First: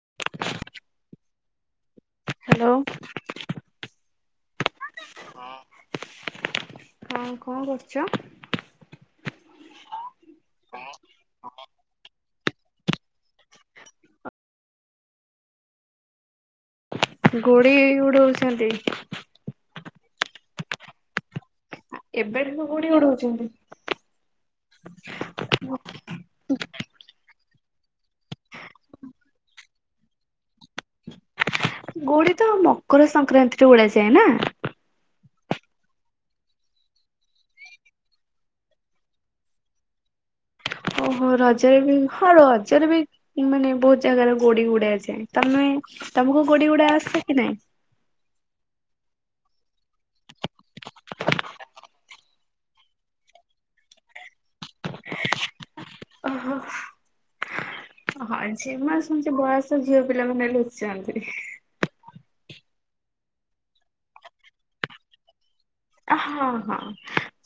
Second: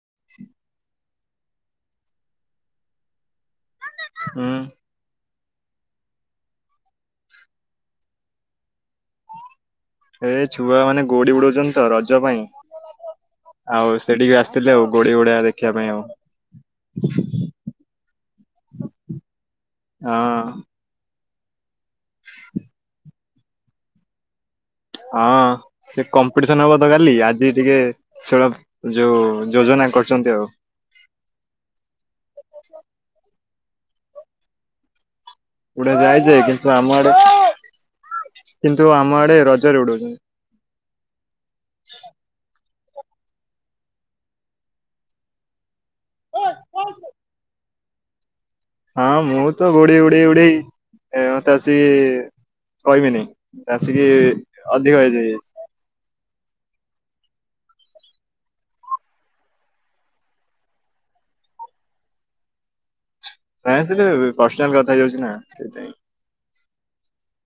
[inaudible] Hello. ହୁଁ। ହଁ, ହଁ କଣ କରୁଛ? ଏ ଛୁଆ ମାନେ ଗୋଡି ଉଡଉଛନ୍ତି ତ ରଜ ପାଇଁ। ଆଉ ସେଠିକି ଆସିଥିଲି ଆଉ ଗୋଡି ଉଡ଼େବା ଦେଖିବା ପାଇଁ ଆଉ। ଗୁଡି ଉଡଉଛନ୍ତି? ହଁ। ଏବେଠୁ ପୁଣି ଉଡଉଛନ୍ତି? ହଁ ସେ କମ୍ କମ୍ପିଡ଼ିସନ ହବ ତ କାଲି, ଆଜି ଟିକେ ସେ ଯୋଉ ଯୋଜନା କରୁଛନ୍ତି ଆଉ। ଗୁଡ଼ି ତ ମକର ସଂକ୍ରାନ୍ତିରେ ଉଡାଯାଏ ନା। ଉଡ଼ା ଯାଏ ଯେ କିନ୍ତୁ ଆମ ଆଡେ କିନ୍ତୁ ଆମ ଆଡେ ରଜରେ ଉଡଉଛନ୍ତି। ଓହୋ ରଜରେ ବି ହଁ ରଜରେ ବି ମାନେ ବହୁତ ଜାଗାର ଗୋଡି ଉଡ଼ା ଯାଏ। ତମେ ତମକୁ ଗୋଡି ଓଡା ଆସେ କି ନାଇଁ? ହଁ ମୁଁ ତ ଗୋଡ଼ି ଉଡେଇ ଉଡେଇ ତ ଆସି କହିବିନି ମୋତେ ଆସିକି ଅଧିକ ହେଇଯାଇ ଓହୋ। ହଁ ଝିମା ଶୁଣିଚି ବୟସ ଝିଅ ପିଲା ମାନେ ଲୁଚାନ୍ତି। ନାଇଁ ଯେ ପର୍ସନାଲ କଥା ହେଇଯାଉଛି ନା ସେଥିପାଇଁ। ହଁ ହଁ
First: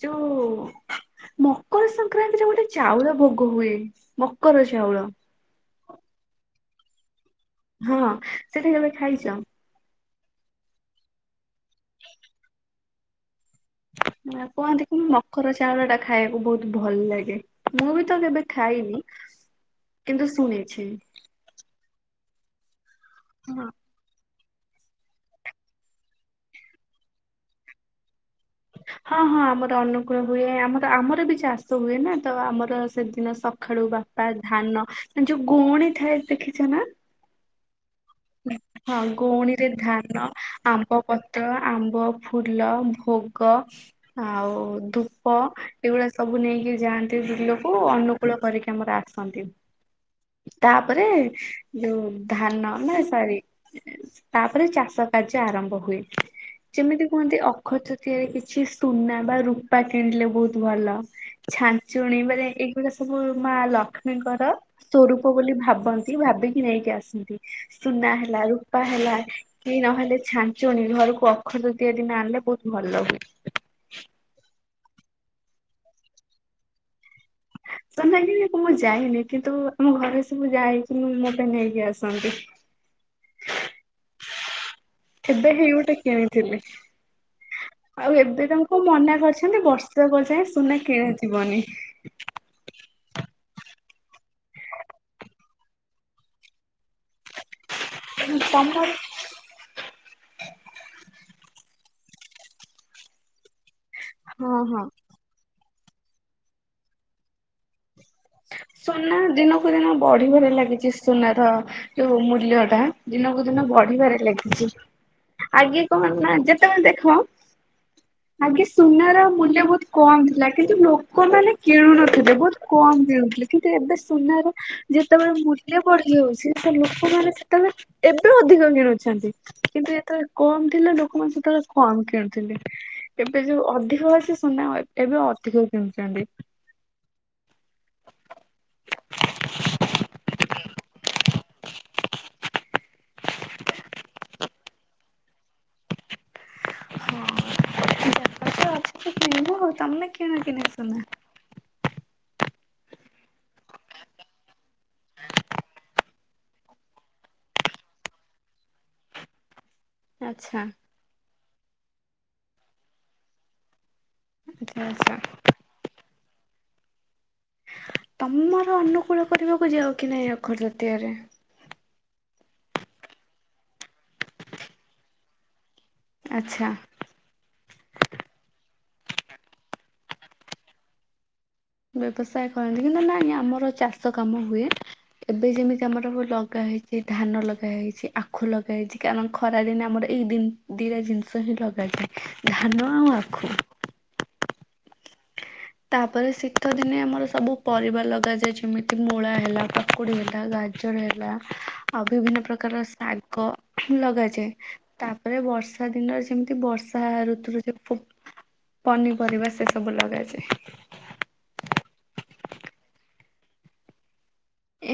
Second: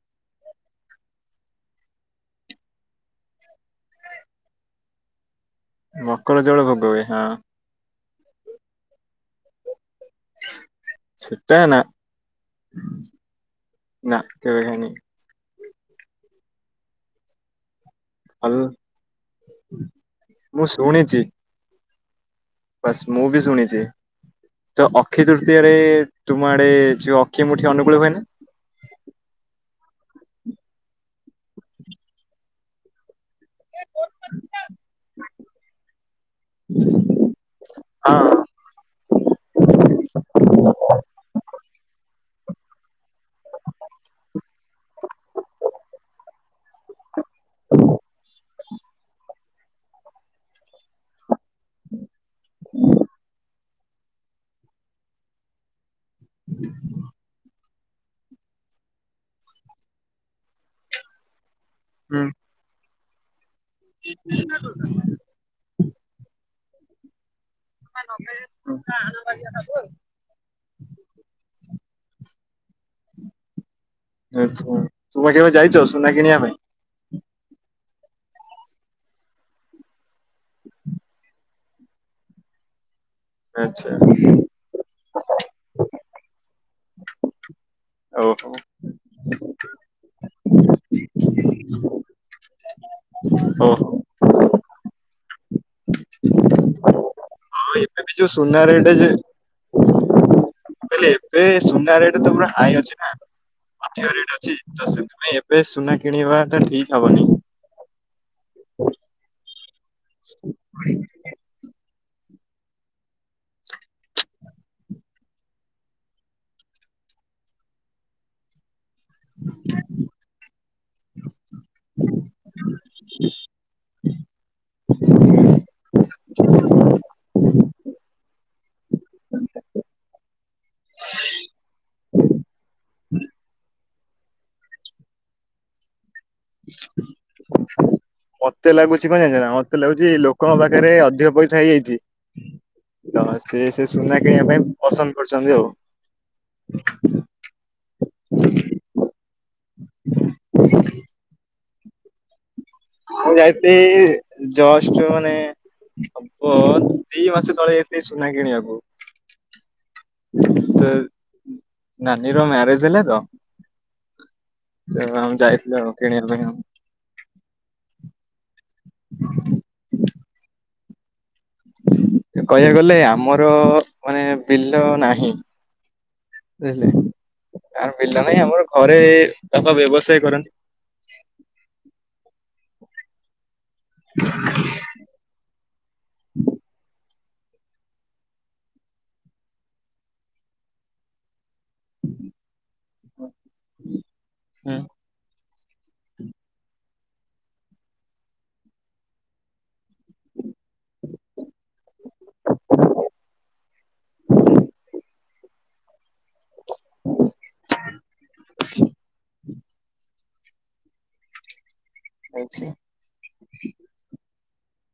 ଯୋଉ ମକର ସଂକ୍ରାନ୍ତିରେ ଗୋଟେ ଚାଉଳ ଭୋଗ ହୁଏ, ମକର ଚାଉଳ। ମକର ଚାଉଳ ଭୋଗ ହୁଏ ହଁ। ହଁ ହଁ ସେଟା କେବେ ଖାଇଛ? ସେଟା ନା। ନା କେବେ କୁହନ୍ତି ଖାଇନି। କି ମକର ଚାଉଳ ଟା ଖାଇବାକୁ ବହୁତ ଭଲ ଲାଗେ। ମୁଁ ବି ତ କେବେ ଭଲ ଖାଇନି କିନ୍ତୁ ମୁଁ ଶୁଣିଛି। ବାସ ମୁଁ ବି ହଁ ସଣିଛି। ତ ଅକ୍ଷି ତୃତୀୟରେ ତୁମ ଆଡେ ଯଉ ଅକ୍ଷି ମୁଠି ଅନୁକୂଳ ହୁଏ ନା। ହଁ ହଁ ଆମର ଅନୁକୂଳ ହୁଏ ଆମର ଆମର ବି ଚାଷ ହୁଏ ନା ତ ଆମର ସେଦିନ ସ ସଖାଳୁ ବାପା ଧାନ ଯୋଉ ଗୁଣି ଥାଏ ଦେଖିଛ ନା। ହଁ [inaudible] ହଁ ଗଉଣୀରେ ଧାନ ଆମ୍ବ ପତ୍ର ଆମ୍ବ ଫୁଲ ଭୋଗ ଆଉ ଧୂପ ଏଗୁଡା ସବୁ ନେଇକି ଯାଆନ୍ତି। ବିଲକୁ ଅନୁକୂଳ କରିକି ଆମର ଆସନ୍ତି। ତାପରେ ଯୋଉ ଧାନ ନା ସରି ତାପରେ ଚାଷ କାର୍ଯ୍ୟ ଆରମ୍ଭ ହୁଏ। ଯେମିତି କୁହନ୍ତି ଅ ଅଖ ତୁତିଆରେ କିଛି ସୁନା ବା ରୂପା କିଣିଲେ ବହୁତ ଭଲ। ଛା ଚୁଣୀ ହୁଁ ଏଇଗୁଡା ସବୁ ମା ଲକ୍ଷ୍ମୀଙ୍କର ସ୍ୱରୂ ପ ବୋଲି ଭାବନ୍ତି ଭାବିକି ନେଇକି ଆସନ୍ତି। ସୁନା ହେଲା ହୁଁ। ରୂପା ହେଲା କି ନହେଲେ ଛାଞ୍ଚୁନି ଘରକୁ ଅଖ ତୁତିଆ ଦିନ ଆଣିଲେ ବହୁତ ଭଲ। ଆଚ୍ଛା ତୁମେ କେବେ ଯାଇଛ ସୁନା କିଣିବା ପାଇଁ। ନାଇଁ ମୁଁ କେବେ ଯାଇନି କିନ୍ତୁ ଆମ ଘରେ ସବୁ ଯାଇକି ମୋ ପାଇଁ ନେଇକି ଆସନ୍ତି। ଆଚ୍ଛା। ଏବେ ହେଇ ଗୋଟେ କିଣିଥିଲି ଆଉ ଏବେ ଓହୋ ତାଙ୍କୁ ମନା କରି ମାନେ ବର୍ଷା ପଯାଏ ସୁନା କିଣା ଯିବନି। [inaudible] ହଁ ଏବେ ଯୋଉ ସୁନା ତମର ରେଟ୍ ଯେ କଲେ ଏବେ ସୁନା ରେଟ ତ ପୁର ହାଇ ଅଛି ନା। ଅଧିକ ରେଟ୍ ଅଛି ହଁ ହଁ ତ ସେଥିପାଇଁ ଏବେ ସୁନା କିଣିବା ଟା ଠିକ ହବନି। ସୁନା ଦିନକୁ ଦିନ ବଢିବାରେ ଲାଗିଛି ସୁନାର ଯୋଉ ମୂଲ୍ୟ ଟା ଦିନକୁ ଦିନ ବଢିବାରେ ଲାଗିଛି। ଆଗେ କହନ ନା ଯେତେବେଳେ ଦେଖ। ଆଗେ ସୁନାର ମୂଲ୍ୟ ବହୁତ କମ ଥିଲା କିନ୍ତୁ ଲୋକମାନେ କିଣୁନଥିଲେ ବହୁତ କମ୍ ଯାଉ କିନ୍ତୁ ଏବେ ସୁନାର ଯେତେବେଳେ ମୂଲ୍ୟ ବଢିଯାଉଛି ସେ ଲୋକମାନେ ସେତେବେଳେ ଏବେ ଅଧିକ କିଣୁଛନ୍ତି। କିନ୍ତୁ ଏତେବେଳେ କମ୍ ଥିଲା ଲୋକମାନେ ସେତେବେଳେ କମ୍ କିଣୁଥିଲେ। ଏବେ ଯୋଉ ଅଧିକ ଅଛି ସୁନା ଏବେ ଅଧିକ କିଣିଛନ୍ତି। ହ ମତେ ଲାଗୁଛି କଣ ଜାଣିଛ ନା ମତେ ଲାଗୁଛି ଲୋକଙ୍କ ପାଖରେ ଅଧିକ ପଇସା ହେଇଯାଇଛି। ତ ସେ ସେ ସୁନା କିଣିବା ପାଇଁ ପସନ୍ଦ କରୁଛନ୍ତି ଆଉ। ହଁ ଯା ପାଖରେ ଅଛି ତ କିଣିବ ଆଉ ତମେ କିଣ କି ନାଇ ସୁନା। ମୁଁ ଯାଇଥିଲି ଯୋଷ୍ଟ ମାନେ ହବ ଦି ମାସ ତଳେ ଯାଉଥିଲି ସୁନା କିଣିବାକୁ। ଆଚ୍ଛା ତ ନାନୀର ମ୍ୟାରେଜ ହେଲେ ତ। ଆଚ୍ଛା ତ ଆଚ୍ଛା ଆମ ଯାଇଥିଲୁ ଆଉ କିଣିବା ପାଇଁ ଆଉ ତମର ଅନୁକୂଳ କରିବାକୁ ଯାଉ କି ନାହିଁ ଅକ୍ଷର ଜାତଆରେ କହିବାକୁ ଗଲେ ଆମର ମାନେ ବିଲ ନାହିଁ ଆଚ୍ଛା ବୁଝିଲେ ଆମ ବିଲ ନାହିଁ ଆମର ଘରେ ବାପା ବ୍ୟବସାୟ କରନ୍ତି ବ୍ୟବସାୟ କରନ୍ତି କିନ୍ତୁ ନାଇ ଆମର ଚାଷ କାମ ହୁଏ ଏବେ ଯେମିତି ଆମର ଲଗା ହେଇଛି ଧାନ ଲଗା ହେଇଛି ଆଖୁ ଲଗା ହେଇଛି କାରଣ ଖରା ଦିନ ଆମର ଏଇ ଦିନ ଦିଟା ଜିନିଷ ହିଁ ଲଗାାଯାଏ ଧାନ ଆଉ ଆଖୁ ହଁ ତାପରେ ଶୀତ ଦିନେ ଆମର ସବୁ ପରିବା ଲଗାଯାଏ ଯେମିତି ମୂଳା ହେଲା କାକୁଡି ହେଲା ଗା ର ହେଲା ଆଉ ବିଭିନ୍ନ ପ୍ରକାର ଶାଗ ଲଗାଯାଏ ତାପରେ ବର୍ଷା ଦିନ ଯେମିତି ବର୍ଷା ଋତୁ ଭିତରେ ପନ୍ ପନିପରିବା ସେ ସବୁ ଲଗାଯାଏ [inaudible] ହଉଛି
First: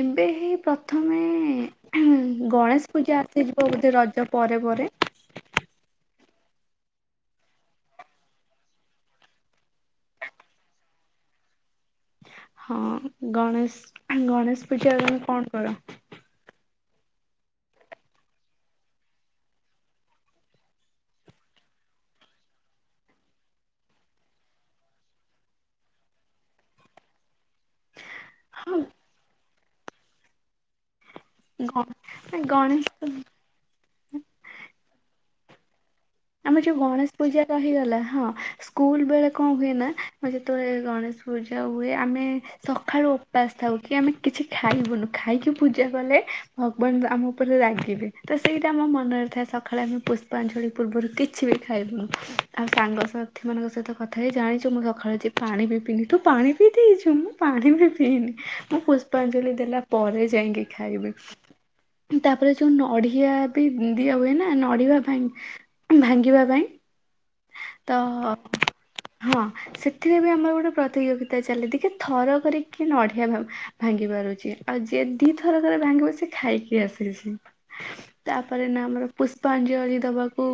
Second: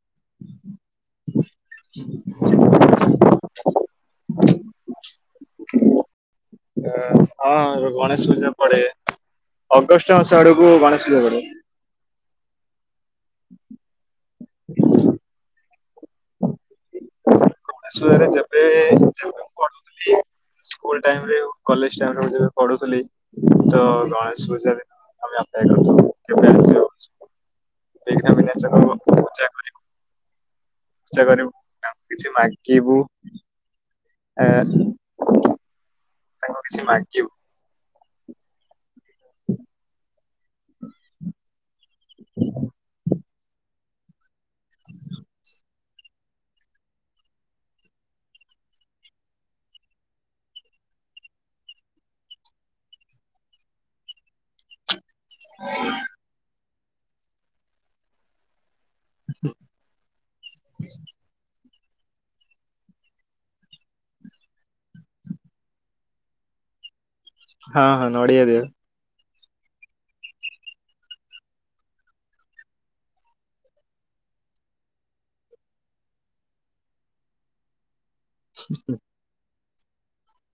ଏବେ ହି ପ୍ରଥମେ ଗଣେଶ ପୂଜା ଆସିଯିବ ବୋଧେ ରଜ ପରେ ପରେ ହଁ ଗଣେଶ ପୂଜା ପଡେ ଅଗଷ୍ଟ ମାସ ଆଡକୁ ଗଣେଶ ପୂଜା ପଡେ ହଁ ଗଣେଶ ଗଣେଶ ପୂଜା ତମେ କଣ କର ରେ ଯେବେବେ ଆୁଥିଲ [unintelligible] ସ୍କୁଲ ଟାଇମରେ କଲେଜ ଟାଇମରେ ମୁ ଯେବେ ପଢୁଥିଲି ତ ଗଣେଶ ପୂଜାରେ ଆମେ ଅପେକ୍ଷା କରି ହଁ [unintelligible] କେ ଆସା ସେୟା କରିବୁ ଗଣ ତାଙ୍କୁ କିଛି ନା ଗଣେଶ ପୂଜା ଆ ଆମେ ଯୋଉ ଗଣେଶ ପୂଜା ରହିଗଲା ହଁ ସ୍କୁଲ ବେଳେ କଣ ହୁଏ ନା ଯେତେବେଳେ ଗଣେଶ ପୂଜା ହୁଏ ଆମେ ସକାଳୁ ଉପାସ ଥାଉ କି ଆମେ କିଛି ଖାଇବୁନୁ ଖାଇକି ପୂଜା କଲେ ଭଗବାନ ଆମ ଉପରେ ରାଗିବେ ତ ସେଇଟା ଆମ ମନରେ ଥାଏ ସକାଳେ ଆମେ ପୁଷ୍ପାଞ୍ଜଳି ପୂର୍ବରୁ କିଛି ବି ଖାଇବୁନି ଆଉ ସାଙ୍ଗସଥି ମାନଙ୍କ ସହିତ କଥା ହେଇ ଜାଣିଛୁ ମୁଁ ସକାଳେ ପାଣି ବି ପିନି ତୁ ପାଣି ପିଇ ଦେଇଛୁ ମୁ ପାଣି ବି ପିନି ମୁଁ ପୁଷ୍ପାଞ୍ଜଳି ଦେଲା ପରେ ଯାଇକି ଖାଇବି ତାପରେ ଯୋଉ ନଡିଆ ବି ଦିଆ ହୁଏ ନା ନଡିିବା ପାଇଁ ଭାଙ୍ଗିବା ପାଇଁ ହଁ ତ ହଁ ନଡିଆ ଦିଅ ହଁ ସେଥିରେ ବି ଆମର ଗୋଟେ ପ୍ରତିଯୋଗିତା ଚାଲେ ଦେଖିବା ଥରକରେ କିଏ ନଡ଼ିଆ ଭାଙ୍ଗିବ ଭାଙ୍ଗି ପାରୁଛି ଆଉ ଯିଏ ଦିଥର ରେ ଭାଙ୍ଗିବ ସେ ଖାଇକି ଆସିଛି ତାପରେ ନା ଆମର ପୁଷ୍ପାଞ୍ଜଳି ଦବା କୁ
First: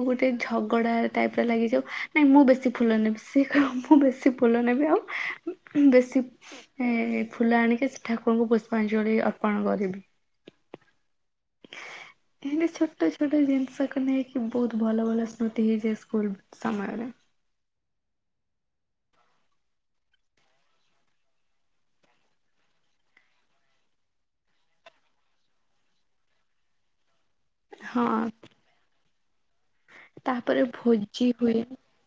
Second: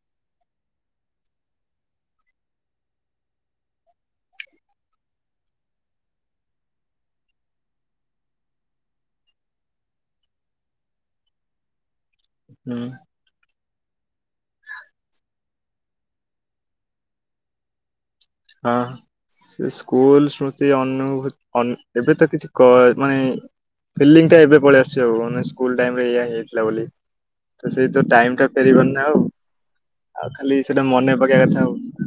ଝଗଡ଼ା ଟାଇପ ର ଲାଗିଯାଉ ନାଇଁ ମୁଁ ବେଶୀ ଫୁଲ ନେବି ସେଏ କହିବ ମୁଁ ବେଶୀ ଫୁଲ ନେବି ଆଉ ବେଶୀ ଏ ଫୁଲ ଆଣିକି ସେ ଠାକୁରଙ୍କୁ ପୁଷ୍ପାଞ୍ଜଳି ଅର୍ପଣ କରିବି ଏମତି ହୁଁ ଛୋଟ ଛୋଟ ଜିନିଷକୁ ନେଇକି ବହୁତ ଭଲ ଭଲ ସ୍ମୃତି ହେଇଯାଏ ସ୍କୁଲ ସମୟରେ ହଁ ସେଇ ସ୍କୁଲ ସ୍ମୃତି ଅନୁଭୂତି ଏବେ ତ କିଛି କଜ୍ ମାନେ ଫିଲିଙ୍ଗ୍ ଟା ଏବେ ପଳେଇ ଆସିଛି ଆଉ ମାନେ ସ୍କୁଲ ଟାଇମ୍ ରେ ଏଇଆ ହେଇଥିଲା ବୋଲି ତ ସେଇ ତ ହଁ ଟାଇମ ଟା ଫେରିବାରି ନା ଆଉ ଆଉ ଖାଲି ତାପରେ ସେଇଟା ମନେ ଭୋଜି ପକେଇବା ହୁଏ କଥା ଆଉ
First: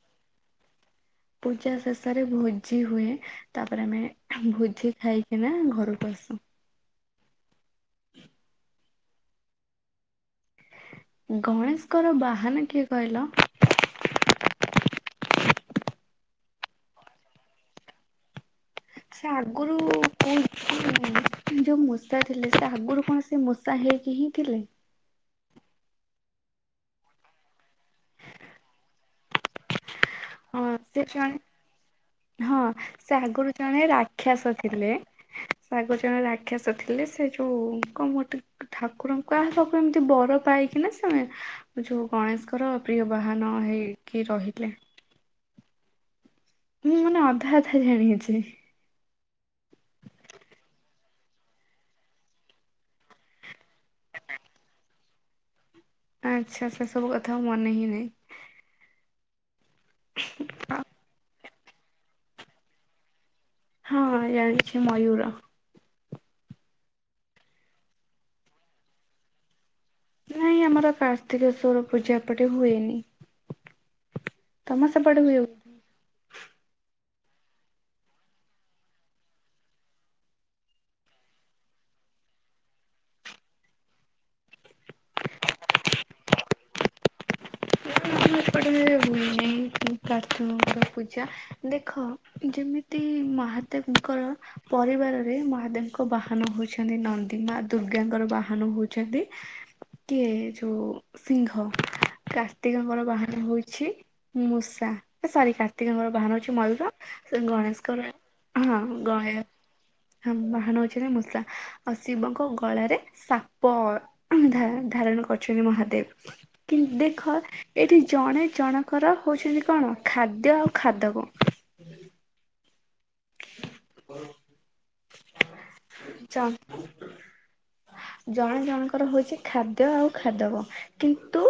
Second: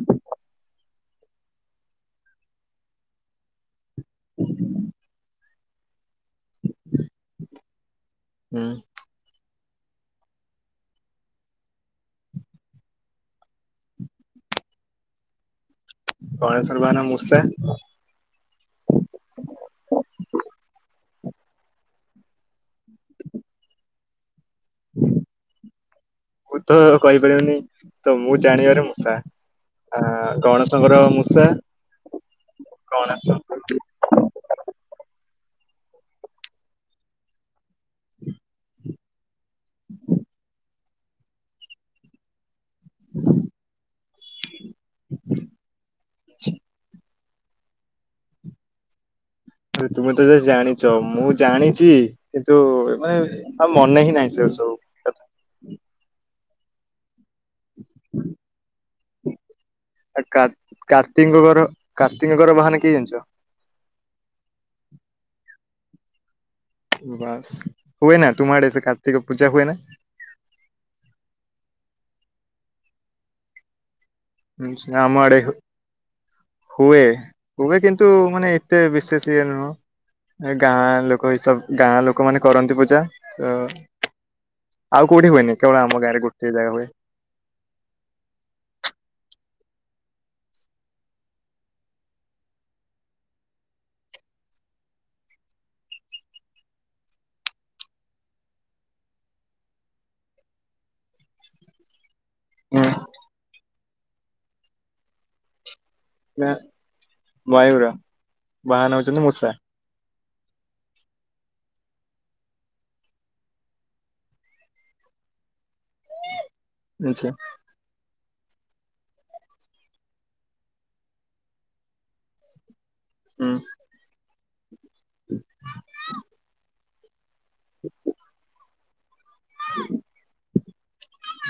ପୂଜା ଶେଷରେ ଭୋଜି ହୁଏ। ତାପରେ ଆମେ ଭୋଜି ଖାଇକିନା, ଘରକୁ ଆସୁ। ହୁଁ। ଗଣେଶଙ୍କର ବାହାନା କିଏ କହିଲ? ଗଣେଶ ଙ୍କ ବାହାନ ମୂଷା। ସେ ଆଗରୁ କ ଯୋଉ ମୂଷା ଥିଲେ, ସେ ଆଗରୁ କଣ ସେ ମୂଷା ତା ହେଇକି ହିଁ ଥିଲେ। ମୁଁ ତ କହିପାରିବିନି, ତ ମୁଁ ଜାଣିବାର ମୂଷା, ଆ ହଁ ଗଣେଶଙ୍କର ସେ ଜଣେ ମୂଷା, ହଁ ସେ ଗଣେଶ ଆଗରୁ ଜଣେ ରାକ୍ଷାସ ଥିଲେ। ସେ ଆଗୁରୁ ଜଣେ ରାକ୍ଷସ ଥିଲେ, ସେ ଯୋଉ କଣ ଗୋଟେ ଠାକୁର କଣ ସବୁ ଏମିତି ବର ପାଇକିନା ସ [unintelligible] ଯୋଉ ଗଣେଶଙ୍କର ପ୍ରିୟ ବାହାନ ହେଇକି ରହିଲେ। [unintelligible] ମୁଁ ମାନେ ଅଧା ଅଧା ଜାଣିଅଛି। ଆରେ ତୁମେ ତ ଏତେ ଜାଣିଚ, ମୁଁ ଜାଣିଚି କିନ୍ତୁ ଏ ମାନେ ଆଉ ମନେ ହିଁ ନାହିଁ, ସେ ସବୁ। କଥା ଆଛା, ସେ ସବୁ କଥା ଆଉ ମନେ ହିଁ ନାହିଁ। ଆ କାର୍ତ୍ତିକ ଙ୍କର, କାର୍ତ୍ତିକ ଙ୍କର ବାହାନ କିଏ ଜାନିଚ? ହଁ ଜାଣିଛି, ମୟୁର। ବାସ୍, ହୁଏ ନା, ତୁମ ଆଡେ ସେ କାର୍ତ୍ତିକ ପୂଜା ହୁଏ ନା? ନାଇଁ ଆମର କାର୍ତ୍ତିକେଶ୍ୱର ପୂଜା ଏପଟେ ହୁଏନି। ତମ [unintelligible] ସେପଟେ ଆମଆଡେ ହୁଏ। ବୋଧେ? ହୁଏ, ହୁଏ କିନ୍ତୁ ମାନେ ଏତେ ବିଶେଷ ଇଏ ନୁହଁ। ଏ ଗାଁ ଲୋକ ଏଇ ସବ, ଗାଁ ଲୋକ ମାନେ କରନ୍ତି ପୂଜା ତ ଆଉ କଉଠି ହୁଏନି, କେବଳ ଆମ ଗାଁରେ ଗୋଟିଏ ଜାଗା ହୁଏ। ନା ଆମ ଏପଟେ କେବେ ହୁଏ ନାହିଁ। କାର୍ତିକଙ୍କର ପୂଜା, ଦେଖ ଯେମିତି ମହାଦେବଙ୍କର ପରିବାରରେ ମହାଦେବଙ୍କ ବାହାନ ହଉଚନ୍ତି ନନ୍ଦୀ, ମା ଦୁର୍ଗାଙ୍କର ବାହାନ ହଉଚନ୍ତି କିଏ ଯୋଉ ସିଂଙ୍ଗ କାର୍ତ୍ତିକଙ୍କର ବାହାନ ହଉଛି ମୂଷା, ଏ ସରି କାର୍ତ୍ତିକଙ୍କର ବାହାନ ହେଉଛି ମୟୂର, ତ ମୟୂର ଗଣେଶଙ୍କର ହଁ ବାହାନ ହଉଛନ୍ତି ଗଣେ ମୂଷା ହଁ ବାହାନ ହଉଚିନା ମୂଷା, ଆଉ ଶିବଙ୍କ ଗଳାରେ ସାପ, ଧ ଧାରଣ କରୁଚନ୍ତି ମହାଦେବ। କି ଆଛା ଦେଖ, ଏଠି ଜଣେ ଜଣଙ୍କର ହଉଚନ୍ତି କଣ, ଖାଦ୍ୟ ଆଉ ଖାଦକ। ହୁଁ। [unintelligible] ଜଣେ ଜଣଙ୍କର ହଉଚି ଖାଦ୍ୟ ଆଉ ଖାଦବ। କିନ୍ତୁ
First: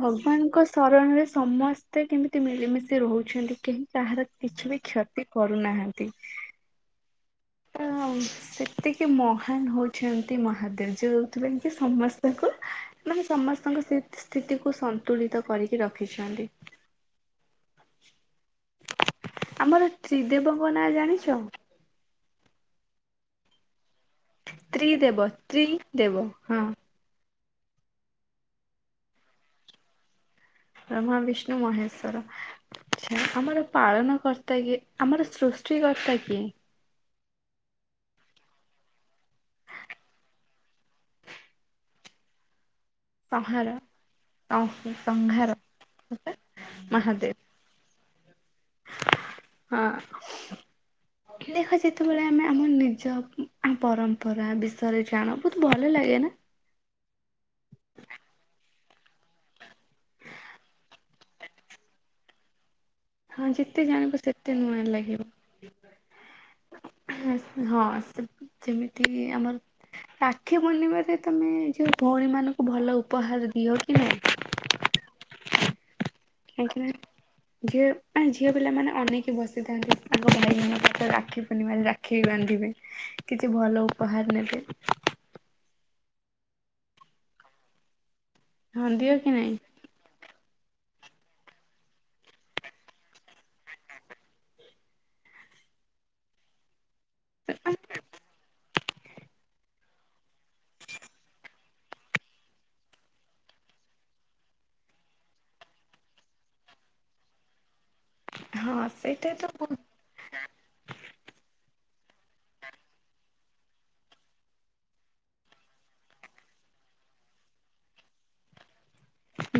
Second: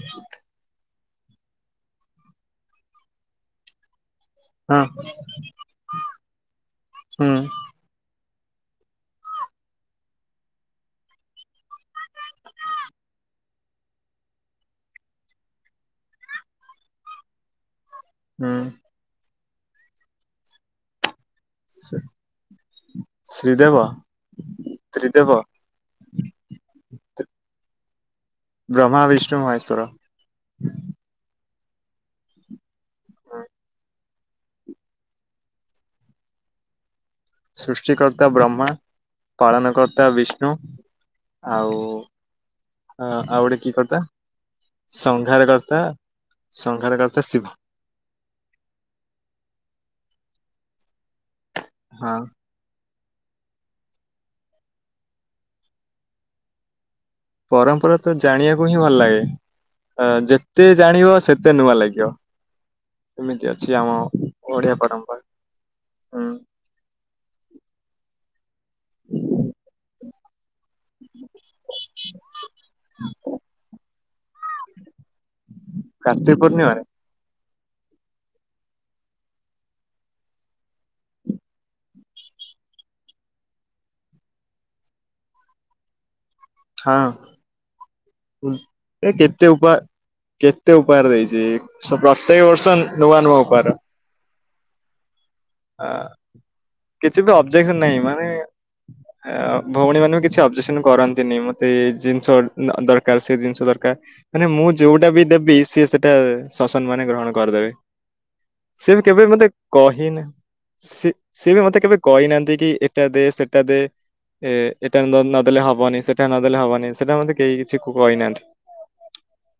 ଭଗବାନଙ୍କ ଶରଣରେ ସମସ୍ତେ କେମିତି ମିଳିମିଶି ରହୁଛନ୍ତି। କେହି କାହାର କିଛି ହଁ। ବି କ୍ଷତି କରୁନାହାନ୍ତି। ହୁଁ। ତ, ସେତିକି ମହାନ ହଉଚନ୍ତି ମହାଦେବ। ଯୋଉ ସେଥିପାଇଁ, କି ସମସ୍ତଙ୍କୁ ମାନେ ସମସ୍ତଙ୍କ ସେ ସ୍ଥିତିକୁ ସନ୍ତୁଳିତ କରିକି ରଖିଛନ୍ତି। ହୁଁଉଁ। ଆମର ତ୍ରିଦେବଙ୍କ ନାଁ ଜାଣିଛ? ସେ ଶ୍ରୀଦେବା ତ୍ରୀଦେବ, ତ୍ରୀ ଦେବ ହଁ। ବ୍ରହ୍ମା, ବିସ୍ଟୁ, ମହେଶ୍ୱର। ବ୍ରହ୍ମା, ବିିଷ୍ଣୁ, ମହେଶ୍ଵର। ଆମର ପାଳନ କର୍ ତା କିଏ? ଆମର ସୃଷ୍ଟିକର୍ତ୍ତା କିଏ? ସୃଷ୍ଟି କର୍ତ୍ତା ବ୍ରହ୍ମା। ପାଳନ କର୍ତ୍ତା ବିଷ୍ଣୁ ଆଉ ଅ ଆଉ ଗୋଟେ ସଂହାର କି କର୍ତ୍ତା ସଂଘାର ସଂହାର କର୍ତ୍ତା ସଂଘାର କର୍ତ୍ତା ମହାଦେବ ଶିବ। ହଁ, ହେଲେ ହଁ ଯେତେବେଳେ ଆମେ ଆମ ନିଜ ପରମ୍ପରା ବିଷୟରେ ଜାଣ ବହୁତ୍ ଭଲ ଲାଗେ ନା। ପରମ୍ପରା ତ ଜାଣିଆକୁ ହିଁ ଭଲ୍ ଲାଗେ। ହଁ ଯେତେ ଜାଣିବ ସେତେ ନୂଆ ଲାଗିବ। ହଁ ଏମିତି ଅଛି ଯେତେ ଆମ ଜାଣିବ ସେତେ ଓଡିଆ ପରମ୍ପରା। ହୁଁ। ହୁଁ ହଁ, ସେ ଯେମିତିକି ଆମର ରାକ୍ଷୀ ପୂର୍ଣ୍ଣିମାରେ ତମେ ଯୋଉ ଭୋଉଣୀ ମାନଙ୍କୁ ଭଲ ଉପହାର ଦିଅ କି ନାଇଁ? [inaudible] ପୂର୍ଣ୍ଣିମାରେ ଆଜ୍ଞା [unintelligible] ଘିଅ ମାନେ ଝିଅ ପିଲାମାନେ ଅନେଇକି ବସିଥାନ୍ତି, ଆଗ ଭାଇ ମାନଙ୍କ ହାତରେ ରାକ୍ଷୀ ପୂର୍ଣ୍ଣିମାାରେ ରାକ୍ଷୀ ବାନ୍ଧିବେ। କିଛି ଭଲ ଉପହାର ନେବେ। ହଁଅଁ, ହଁ [inaudible] ଏ ଦିଅ କି କେତେ ନାଇଁ ଉପହା କେତେ ଉପହାର ଦେଇଚି। ସୋ ପ୍ରତ୍ୟେକ ବର୍ଷ ନୂଆ ନୂଆ ଉପହାର। ଆ କିଛି ତ ଅବଜେକ୍ସନ ନାଇଁ। ମାନେ ଏ ଅ ଭଉଣୀ ମାନେ ବି କିଛି ଅବଜେକ୍ସନ କରନ୍ତିନି। ମତେ ଏ ଜିନିଷ ଦରକାର ସେ ଜିନିଷ ଦରକାର। ମାନେ ମୁଁ ଯୋଉଟା ବି ଦେବି ସିଏ ସେଟା ସ ସମ୍ମାନେ ଗ୍ରହଣ କରଦେବେ। ହଁ ସିଏ ବି କେବେ ବି ସେଇଟା ମତେ ତ ବହୁତ କହିନା ସେ ସିଏ ବି ମତେ କେବେ କଇନାଆନ୍ତି କି ଏଟା ଦେ ସେଟା ଦେ। ଏ ଏଟା ନ ନଦେଲେ ହବନି। ସେଟା ନଦେଲେ ହବନି। ସେଟା ମତେ କେହି କିଛି କଇନାଆନ୍ତି।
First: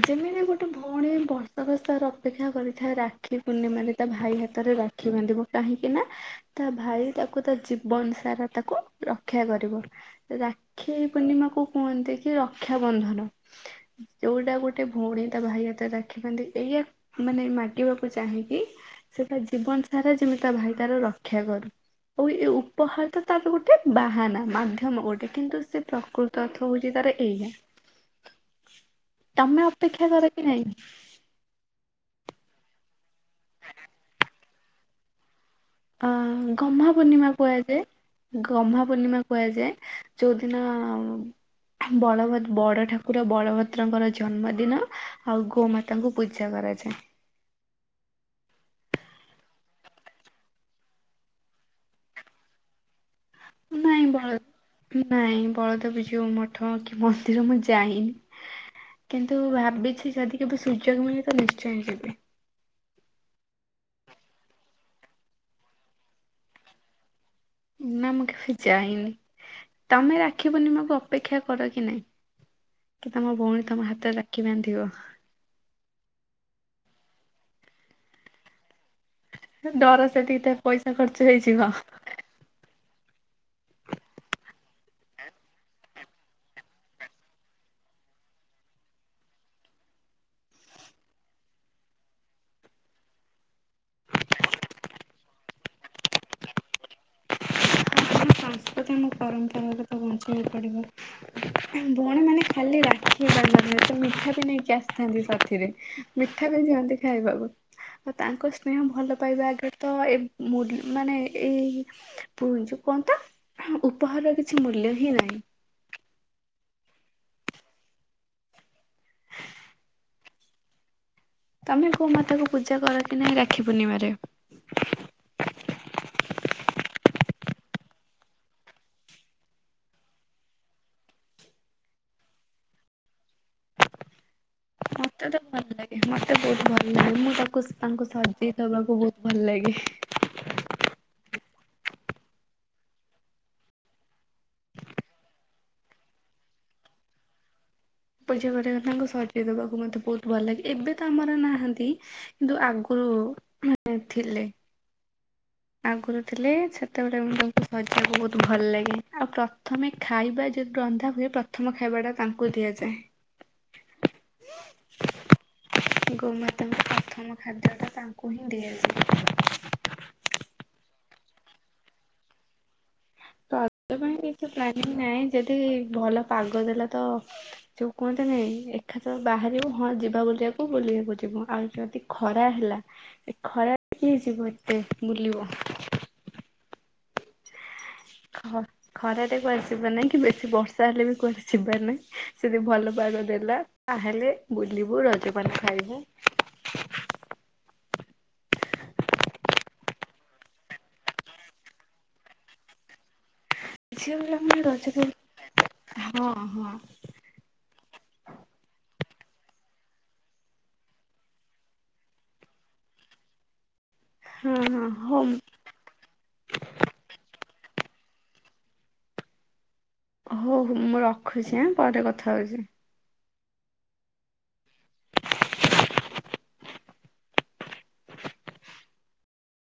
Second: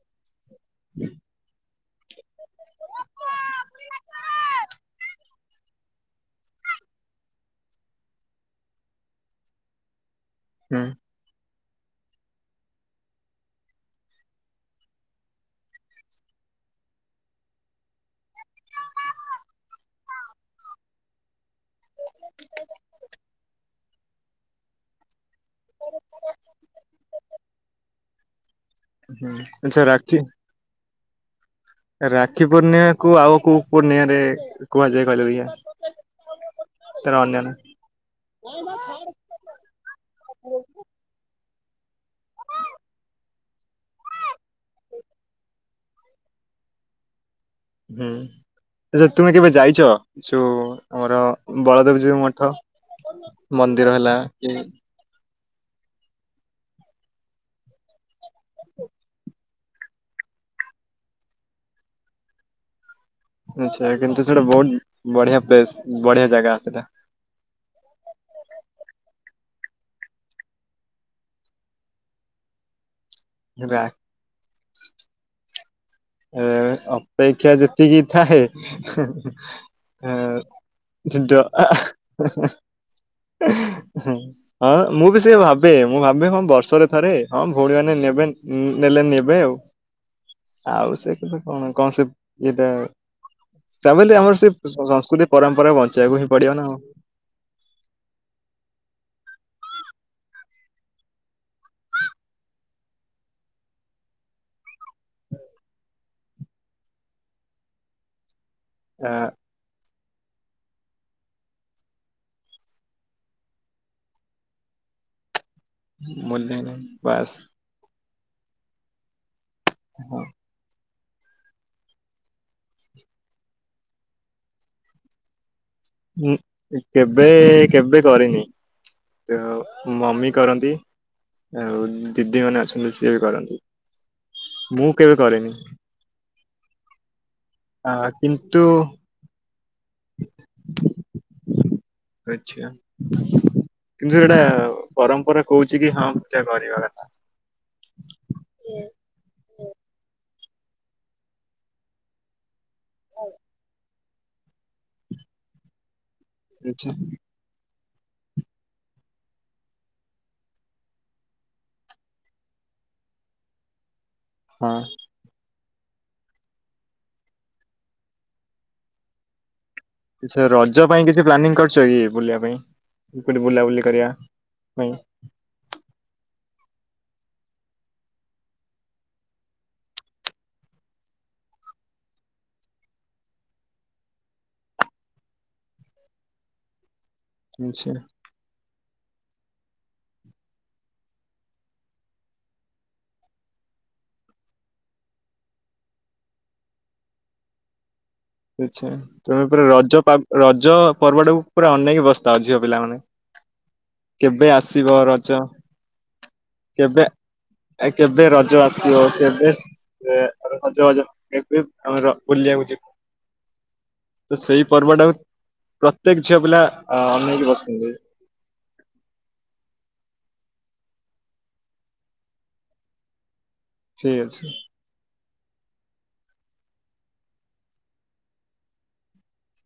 ଯେମିତି ଗୋଟେ ଭୋଉଣୀ ବର୍ଷ ବଷାର ଅପେକ୍ଷା କରିଥାଏ ରାକ୍ଷୀ ପୂର୍ଣ୍ଣିମାରେ ତା ଭାଇ ହାତରେ ରା କ୍ଷୀ ବାନ୍ଧିବ କାହିଁକି ନା ତା ଭାଇ ତାକୁ ତା ଜୀବନ ସାରା ତାକୁ ରକ୍ଷା କରିବ। ହୁଁ ରାକ୍ଷୀ ପୂର୍ଣ୍ଣିମାକୁ କୁଅନ୍ତି କି ରକ୍ଷାବନ୍ଧନ। ଯୋଉଟା ଗୋଟେ ଭୋଉଣୀ ତା ଭାଇ ହାତରେ ରାକ୍ଷୀ ବାନ୍ଧିଦିଏ ମାନେ ମାଗିବାକୁ ଚାହେଁକି, ସେତା ଜୀବନ ସାରା ଯେମିତା ଭାଇ ତାର ରକ୍ଷା କରୁ। ଆଉ ଏ ଉପହାର ତ ତାର ଗୋଟେ ବାହାନା ମାଧ୍ୟମ ଗୋଟେ। କିନ୍ତୁ ସେ ପ୍ରକୃତ ଅର୍ଥ ହଉଛି ତାର ଏଇଆ। ହୁଁ ତମେ ଆଚ୍ଛା ଅପେକ୍ଷା ରାକ୍ଷୀ କର କି ନାଇଁ? ରାକ୍ଷୀ ପୂର୍ଣ୍ଣିମା କୁ ଆଉ କୋଉ ପୂର୍ଣ୍ଣିମା ରେ କୁହାଯାଏ କଇଲ ଦେଖିଆ? ଅ ଗହ୍ମା ତାର ପୂର୍ଣ୍ଣିମା ଅନ୍ୟ ନା କୁହାଯାଏ। ଗହ୍ମା ପୂର୍ଣିମା କୁହାଯାଏ। ଯୋଉଦିନ ବଳଭ ବଡ଼ ଠାକୁର ବଳଭଦ୍ରଙ୍କର ଜନ୍ମଦିନ ଆଉ ଗୋମା ତାଙ୍କୁ ପୂଜା କରାଯାଏ। ହୁଁଉଁ। ଆଛା ତୁମେ କେବେ ଯାଇଚ, ସୋ ଆମର ବଳଦେବ ଜୀଉ ମଠ? ମନ୍ଦିର ନାଇଁ ହେଲା ବଳ କି। ନାଇଁ ବଳଦେବ ଯିଉ ମଠ କି ମନ୍ଦିର ମୁଁ ଯାଇନି। କିନ୍ତୁ ଭାବିଛି ଯଦି କେବେ ସୁଯୋଗ ମିଳେ ତ ନିଶ୍ଚୟ ଯିବି। ଆଛା କିନ୍ତୁ ସେଇଟା ବହୁତ ବଢିଆ ପ୍ଲେସ ବଢିଆ ଜାଗା ସେଇଟା। ନା ମୁଁ କେବେ ଯାଇନି। ତମେ ରାକ୍ଷୀ ପୁର୍ଣ୍ଣିମାକୁ ଅପେକ୍ଷା କର କି ନାଇଁ। କି ତମ ଭଉଣୀ ହେଲା ତମ ହାତରେ ରାଖି ବାନ୍ଧିବ। ଏ ଅପେକ୍ଷା ଯେତିକି ଥାଏ। ଡର ସେତିକି ତ ପଇସା ଖର୍ଚ୍ଚ ହେଇଯିବ। [unintelligible] [unintelligible] ହଁ ମୁଁ ବି ସେୟା ଭାବେ ମୁଁ ଭାବେ ହଁ ବର୍ଷରେ ଥରେ ହଁ ଭଉଣୀ ମାନେ ନେବେ ନେଲେ ନେବେ ଆଉ। ଆଉ ସେ କେବେ କଣ କଁ ସେ ଇଏଟା। ତା ବେଲୀ ଆମର ସେଇ ସଂସ୍କୃତି ପରମ୍ପରା ବଞ୍ଚେଇି ବାକୁ ହିଁ ପଡିବ ନା ଆଉ। ତଥାପି ଆମ ପରମ୍ପରା କୁ ତ ବଞ୍ଚେଇ ବାକୁ ପଡିବ। ଏଁ ଭଉଣୀ ମାନେ ଖାଲି ରାକ୍ଷୀ ଆଣିନଥାନ୍ତି ତ ମିଠା ବି ନେଇକି ଆସିଥାନ୍ତି ସାଥିରେ। ମିଠା ବି ଦିଅନ୍ତି ଖାଇବାକୁ ଆଉ ତାଙ୍କ ସ୍ନେହ ଆ ଭଲ ପାଇବା ଆଗରେ। ତ ଏ ମୁ ମାନେ ଏଇ ପୁ ଯୋଉ କଣ ତ। ଉପହାରର କିଛି ମୂଲ୍ୟ ହିଁ ନାହିଁ। ମୂଲ୍ୟ ନାଇ ବାସ୍। ହଁ। ତମେ ଗୋ ମାତା କୁ ପୂଜା କର କି ନାହିଁ ରାକ୍ଷୀ ପୂର୍ଣ୍ଣିମାରେ। ଉଁ କେବେ କେବେ କରିନି। ତ ମୋ ମମି କରନ୍ତି। ଆଉ ଦିଦି ମାନେ ଅଛନ୍ତି ସିଏ ବି କରନ୍ତି। ମୁଁ କେବେ ମତେ ତ କରେନି ଭଲ ଲାଗେ ମତେ ବହୁତ ଭଲ ଲାଗେ ମୁଁ ତାକୁ କୋସ୍ ଆ ତାଙ୍କୁ ସଜେଇ କିନ୍ତୁ ଦବାକୁ ବହୁତ ଭଲ ଲାଗେ ଆଛା। କିନ୍ତୁ ସେଇଟା ପରମ୍ପରା କହୁଛି କି ହଁ ପୂଜା କରିବା କଥା। ପୁଜା‌ କରିବାକୁ ତାଙ୍କୁ ସଜେଇ ଦବାକୁ ମତେ ବହୁତ ଭଲ ଲାଗେ ଏବେ ତ ଆମର ନାହାନ୍ତି କିନ୍ତୁ ଆଗୁ ରୁ ଥିଲେ। ଆଗରୁ ଥିଲେ ଆଚ୍ଛା ସେତେବେଳେ ମୁଁ ତା ସଜେଇବାକୁ ବହୁତ ଭଲ ଲାଗେ ଆଉ ପ୍ରଥମେ ଖାଇବା ଯଦି ରନ୍ଧା ହୁଏ ପ୍ରଥମ ଖାଇବା ଟା ତାଙ୍କୁ ଦିଆଯାଏ। ହଁ। ଗୋ ମାତାଙ୍କୁ ପ୍ରଥମ ଖାଦ୍ୟଟା ତାଙ୍କୁ ହିଁ ଦିଆଯିଏ। ଏଥର ରଜ ପାଇଁ କିଛି ପ୍ଲାନିଂ କରିଛ କି ବୁଲାବା ପାଇଁ କି କୋଉଠି ତ ବୁଲାବୁଲି ରଜ କରିବା ପାଇଁ କିଛି ପ୍ଲାନିଂ ନାଇଁ। ନାହିଁ ଯଦି ଭଲ ପାଗ ଦେଲା ତ। ଯୋଉ କୁହନ୍ତିନି ଏକାଥରେ ବାହାରିବୁ ହଁ ଯିବା ବୁଲିବାକୁ ବୁଲିବାକୁ ଯିବୁ ଆଉ ଯଦି। ଖରା ହେଲା ଏ ଖରା ରେ କିଏ ଯିବ ଏତେ ବୁଲିବ। ଆଛା। ହଁ। ଖରାରେ କୁଆଡେ ଯିବାର ନାହିଁ କି ବେଶୀ ବର୍ଷା ହେଲେ ବି କୁଆଡେ ଯିବାର ନାହିଁ ସେ ଯଦି ଭଲ ପାଗ ଦେଲା। ତା ହେଲେ ବୁଲିବୁ ରଜପାନ ଖାଇବୁ। ଆଛା। ତମେ ପୁରା ରଜ ପାଗ ରଜ ପର୍ବ ଟାକୁ ପୁରା ଅନେଇକି ବସି ଥାଅ ଝିଅ ପିଲାମାନେ। ଝିଅ କେବେ ପିଲାମାନେ ଆସିବ ରଜରେ ରଜ। ହଁ ହଁ କେବେ ଆ କେବେ ରଜ ଆସିବ। କେଭେ ବେ ଆମେ ସଜ ବାଜ। ଏବେ ଆମେ ବୁଲିବାକୁ ଯିବୁ। ତ ହଁ ସେଇ ହଁ ପର୍ବ ହଉ ଟାକୁ ପ୍ରତ୍ୟେକ ଝିଅ ପିଲା ଅନେଇକି ବସିଥିବେ। ହଉ ହଉ ମୁଁ ରଖୁଛି ଆ। ପରେ କଥା ହଉଛି। ଠିକ୍ ଅଛି। [unintelligible]